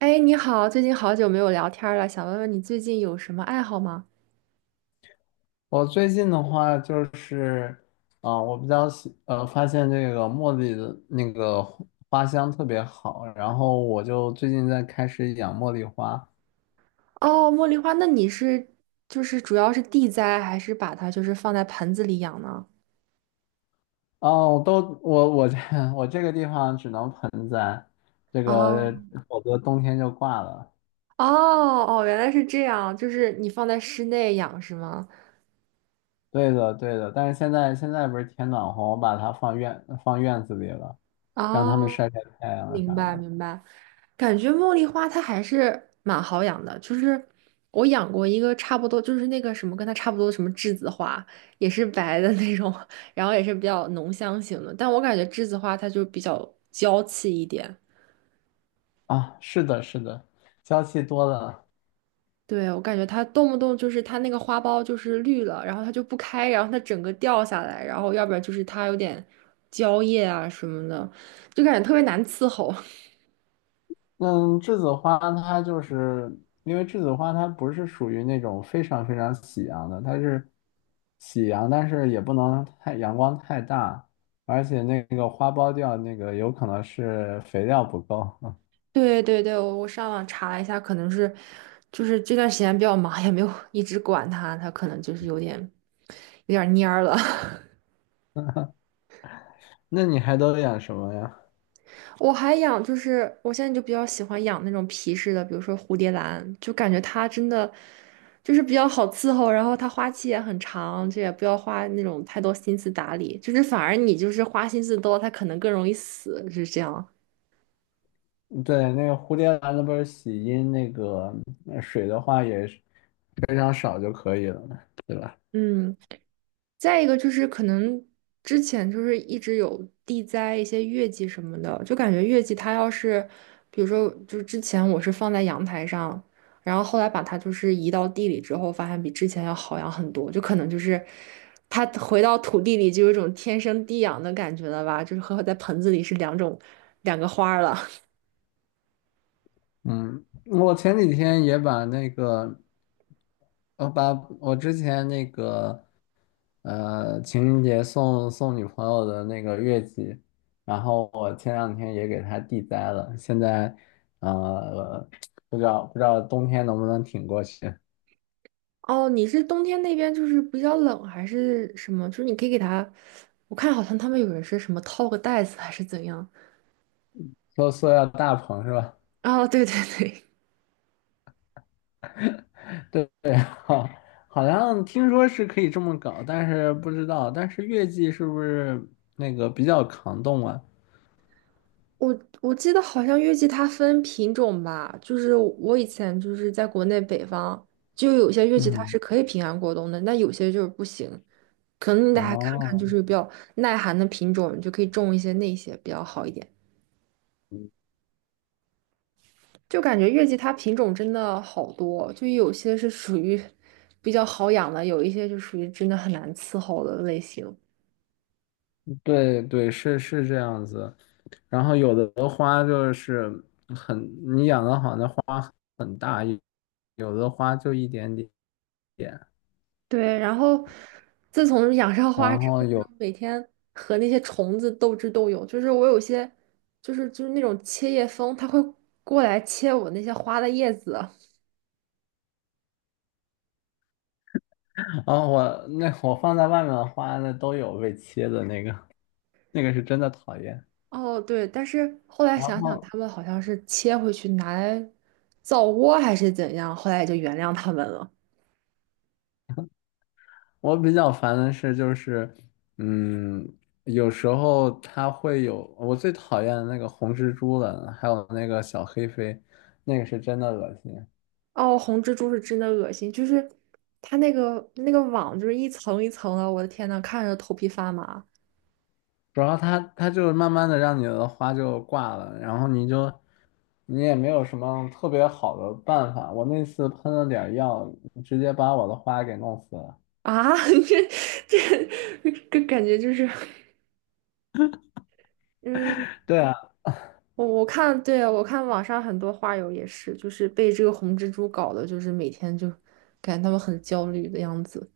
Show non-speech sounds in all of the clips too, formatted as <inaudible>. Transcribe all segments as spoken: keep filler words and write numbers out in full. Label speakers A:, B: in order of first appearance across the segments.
A: 哎，你好，最近好久没有聊天儿了，想问问你最近有什么爱好吗？
B: 我最近的话就是，啊、我比较喜呃，发现这个茉莉的那个花香特别好，然后我就最近在开始养茉莉花。
A: 哦，茉莉花，那你是就是主要是地栽，还是把它就是放在盆子里养呢？
B: 哦，我都我我这 <laughs> 我这个地方只能盆栽，这个
A: 哦
B: 否则冬天就挂了。
A: 哦哦，原来是这样，就是你放在室内养是吗？
B: 对的，对的，但是现在现在不是天暖和，我把它放院放院子里了，让它们
A: 哦，
B: 晒晒太阳
A: 明
B: 啥
A: 白
B: 的。
A: 明白。感觉茉莉花它还是蛮好养的，就是我养过一个差不多，就是那个什么跟它差不多的什么栀子花，也是白的那种，然后也是比较浓香型的，但我感觉栀子花它就比较娇气一点。
B: 啊，是的，是的，娇气多了。
A: 对，我感觉它动不动就是它那个花苞就是绿了，然后它就不开，然后它整个掉下来，然后要不然就是它有点焦叶啊什么的，就感觉特别难伺候。
B: 嗯，栀子花它就是因为栀子花它不是属于那种非常非常喜阳的，它是喜阳，但是也不能太阳光太大，而且那个花苞掉那个有可能是肥料不够。<laughs>
A: 对对对，我我上网查了一下，可能是就是这段时间比较忙，也没有一直管它，它可能就是有点有点蔫儿了。
B: 那你还都养什么呀？
A: <laughs> 我还养，就是我现在就比较喜欢养那种皮质的，比如说蝴蝶兰，就感觉它真的就是比较好伺候，然后它花期也很长，就也不要花那种太多心思打理，就是反而你就是花心思多，它可能更容易死，是这样。
B: 对，那个蝴蝶兰那不是喜阴那个呃水的话也是非常少就可以了，对吧？
A: 嗯。再一个就是可能之前就是一直有地栽一些月季什么的，就感觉月季它要是，比如说就是之前我是放在阳台上，然后后来把它就是移到地里之后，发现比之前要好养很多，就可能就是它回到土地里就有一种天生地养的感觉了吧，就是和在盆子里是两种两个花儿了。
B: 嗯，我前几天也把那个，我把我之前那个呃，情人节送送女朋友的那个月季，然后我前两天也给她地栽了，现在呃不知道不知道冬天能不能挺过去，
A: <laughs> 哦，你是冬天那边就是比较冷还是什么？就是你可以给它，我看好像他们有人是什么套个袋子还是怎样。
B: 说塑料大棚是吧？
A: 哦，对对对，
B: <laughs> 对对，好，好像听说是可以这么搞，但是不知道，但是月季是不是那个比较抗冻啊？
A: 我我记得好像月季它分品种吧，就是我以前就是在国内北方，就有些月季它
B: 嗯，
A: 是可以平安过冬的，那有些就是不行，可能你得还看看
B: 哦。
A: 就是比较耐寒的品种，你就可以种一些那些比较好一点。就感觉月季它品种真的好多，就有些是属于比较好养的，有一些就属于真的很难伺候的类型。
B: 对对，是是这样子。然后有的花就是很，你养的好，那花很大；有的花就一点点点。
A: 对，然后自从养上花
B: 然
A: 之
B: 后
A: 后，就
B: 有，
A: 每天和那些虫子斗智斗勇。就是我有些，就是就是那种切叶蜂，它会过来切我那些花的叶子。
B: 啊，我那我放在外面的花，那都有被切的那个，那个是真的讨厌。
A: 哦，对，但是后来
B: 然
A: 想想，
B: 后
A: 它们好像是切回去拿来造窝还是怎样，后来也就原谅它们了。
B: 我比较烦的是，就是，嗯，有时候它会有，我最讨厌的那个红蜘蛛了，还有那个小黑飞，那个是真的恶心。
A: 哦，红蜘蛛是真的恶心，就是它那个那个网就是一层一层的，我的天呐，看着头皮发麻
B: 主要它它就是慢慢的让你的花就挂了，然后你就你也没有什么特别好的办法。我那次喷了点儿药，直接把我的花给弄死了。
A: 啊！<laughs> 这这这感觉就是。嗯，
B: 对啊，
A: 我我看，对，我看网上很多花友也是，就是被这个红蜘蛛搞的，就是每天就感觉他们很焦虑的样子。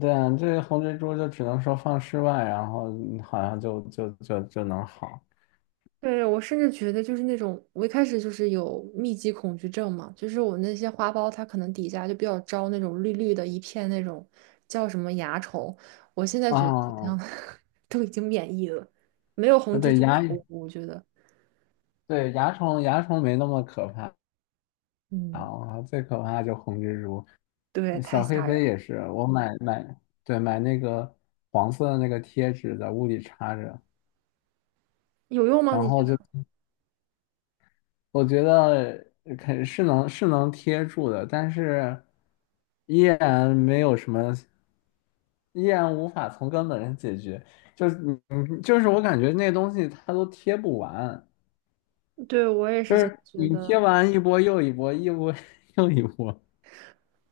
B: 对啊，这个红蜘蛛就只能说放室外，然后嗯好像就就就就能好
A: 对，我甚至觉得就是那种，我一开始就是有密集恐惧症嘛，就是我那些花苞它可能底下就比较招那种绿绿的一片那种叫什么蚜虫，我现在觉得好像
B: 啊。
A: <laughs> 都已经免疫了，没有
B: 呃
A: 红蜘
B: 对
A: 蛛可
B: 蚜
A: 恶，我觉得。
B: 对蚜虫蚜虫没那么可怕
A: 嗯，
B: 啊，我靠最可怕就红蜘蛛。
A: 对，
B: 呃
A: 太
B: 小黑
A: 吓人
B: 飞
A: 了，
B: 也是，我买买对买那个黄色的那个贴纸在屋里插着。
A: 有用吗？
B: 然
A: 你觉
B: 后就
A: 得？
B: 我觉得肯是能是能贴住的，但是依然没有什么，依然无法从根本上解决。就是你，你就是我感觉那东西它都贴不完，
A: 对，我也
B: 就
A: 是这么
B: 是
A: 觉
B: 你
A: 得。
B: 贴完一波又一波，一波 <laughs> 又一波。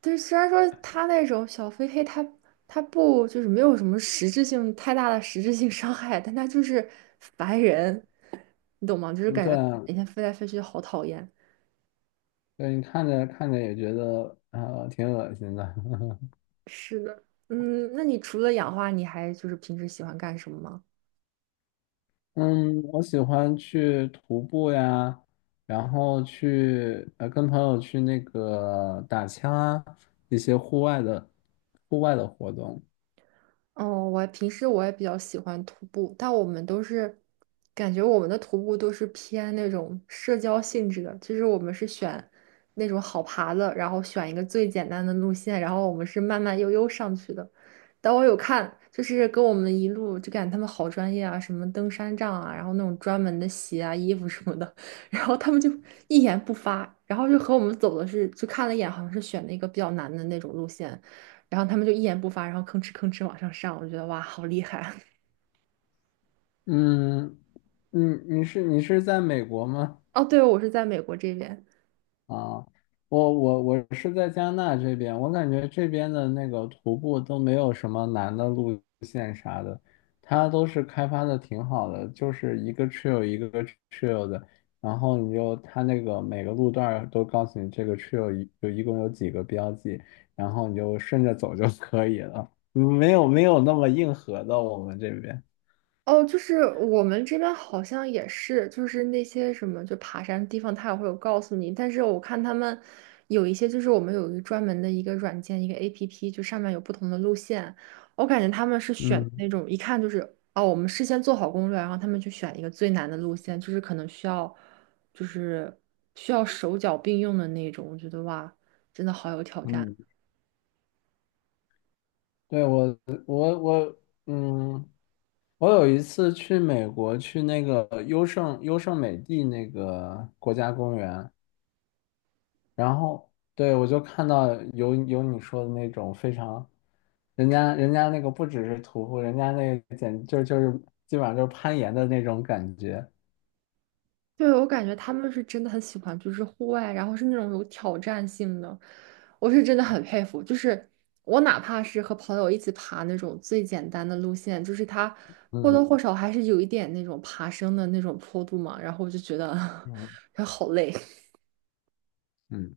A: 对，虽然说他那种小飞黑他他不就是没有什么实质性太大的实质性伤害，但他就是烦人，你懂吗？就是
B: 嗯，
A: 感
B: 对
A: 觉
B: 啊，
A: 每天飞来飞去好讨厌。
B: 对，你看着看着也觉得呃挺恶心的。<laughs>
A: 是的，嗯，那你除了养花，你还就是平时喜欢干什么吗？
B: 嗯，我喜欢去徒步呀，然后去呃跟朋友去那个打枪啊，一些户外的户外的活动。
A: 哦，我平时我也比较喜欢徒步，但我们都是感觉我们的徒步都是偏那种社交性质的，就是我们是选那种好爬的，然后选一个最简单的路线，然后我们是慢慢悠悠上去的。但我有看，就是跟我们一路就感觉他们好专业啊，什么登山杖啊，然后那种专门的鞋啊、衣服什么的，<laughs> 然后他们就一言不发，然后就和我们走的是，就看了一眼，好像是选了一个比较难的那种路线。然后他们就一言不发，然后吭哧吭哧往上上，我就觉得哇，好厉害！
B: 嗯，你你是你是在美国吗？
A: <laughs> 哦，对，我是在美国这边。
B: 啊，我我我是在加纳这边，我感觉这边的那个徒步都没有什么难的路线啥的，它都是开发的挺好的，就是一个 trail 一个 trail 的，然后你就它那个每个路段儿都告诉你这个 trail 一有一共有几个标记，然后你就顺着走就可以了，嗯没有没有那么硬核的我们这边。
A: 哦，就是我们这边好像也是，就是那些什么就爬山的地方，他也会有告诉你。但是我看他们有一些，就是我们有一个专门的一个软件，一个 A P P，就上面有不同的路线。我感觉他们是选
B: 嗯
A: 那种一看就是哦，我们事先做好攻略，然后他们去选一个最难的路线，就是可能需要就是需要手脚并用的那种。我觉得哇，真的好有挑战。
B: 嗯，对，我我我，嗯，我有一次去美国，去那个优胜优胜美地那个国家公园，然后对我就看到有有你说的那种非常，人家人家那个不只是徒步，人家那个简就就是基本上就是攀岩的那种感觉。
A: 对，我感觉他们是真的很喜欢，就是户外，然后是那种有挑战性的，我是真的很佩服。就是我哪怕是和朋友一起爬那种最简单的路线，就是它或多或
B: 嗯
A: 少还是有一点那种爬升的那种坡度嘛，然后我就觉得
B: 嗯。
A: <laughs> 好累。
B: 嗯。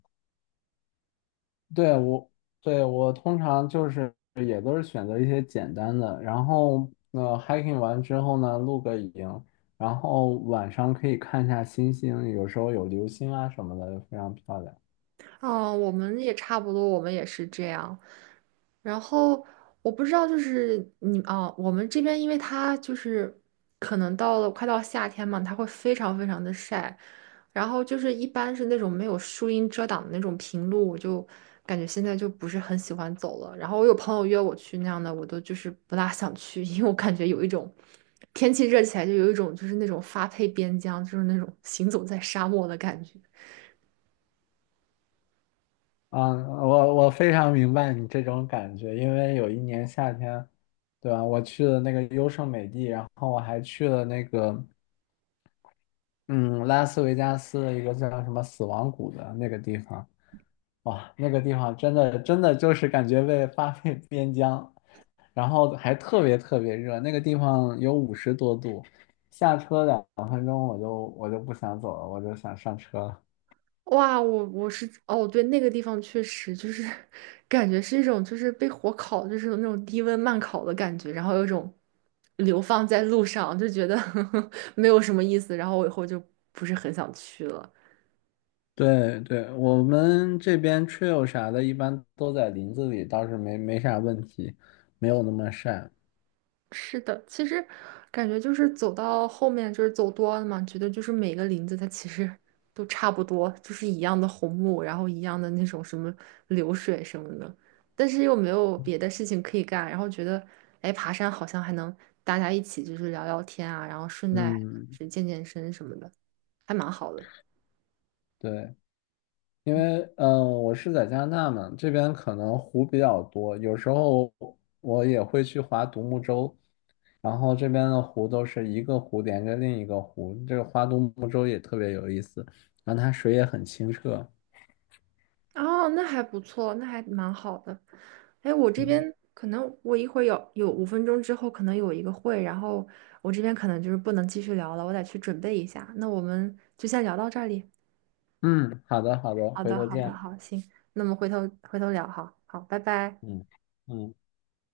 B: 对我，对我通常就是也都是选择一些简单的，然后呃 hiking 完之后呢，露个营，然后晚上可以看一下星星，有时候有流星啊什么的，非常漂亮。
A: 哦，我们也差不多，我们也是这样。然后我不知道，就是你啊，我们这边因为它就是可能到了快到夏天嘛，它会非常非常的晒，然后就是一般是那种没有树荫遮挡的那种平路，我就感觉现在就不是很喜欢走了。然后我有朋友约我去那样的，我都就是不大想去，<laughs> 因为我感觉有一种天气热起来就有一种就是那种发配边疆，就是那种行走在沙漠的感觉。
B: 啊，我我非常明白你这种感觉，因为有一年夏天，对吧？我去了那个优胜美地，然后我还去了那个嗯拉斯维加斯的一个叫什么死亡谷的那个地方。哇，那个地方真的真的就是感觉被发 <laughs> 配边疆，然后还特别特别热，那个地方有五十多度，下车两分钟我就我就不想走了，我就想上车了。
A: 哇，我我是哦，对，那个地方确实就是 <laughs> 感觉是一种就是被火烤，就是那种低温慢烤的感觉，然后有一种流放在路上，就觉得 <laughs> 没有什么意思，然后我以后就不是很想去了。
B: 对对，我们这边 trail 啥的，一般都在林子里，倒是没没啥问题，没有那么晒。
A: 是的，其实感觉就是走到后面，就是走多了嘛，觉得就是每个林子它其实 <laughs> 都差不多，就是一样的红木，然后一样的那种什么流水什么的，但是又没有别的事情可以干，然后觉得，哎，爬山好像还能大家一起就是聊聊天啊，然后顺带还能
B: 嗯，
A: 是健健身什么的，还蛮好的。
B: 对，因为嗯、呃我是在加拿大嘛，这边可能湖比较多，有时候我也会去划独木舟，然后这边的湖都是一个湖连着另一个湖，这个花都木洲也特别有意思，然后它水也很清澈。
A: 哦，那还不错，那还蛮好的。哎，我这
B: 嗯
A: 边可能我一会儿有有五分钟之后可能有一个会，然后我这边可能就是不能继续聊了，我得去准备一下。那我们就先聊到这里。
B: 嗯，好的好的，
A: 好
B: 回
A: 的，
B: 头
A: 好的，
B: 见。
A: 好，行，那么回头回头聊哈，好，拜拜。
B: 嗯嗯。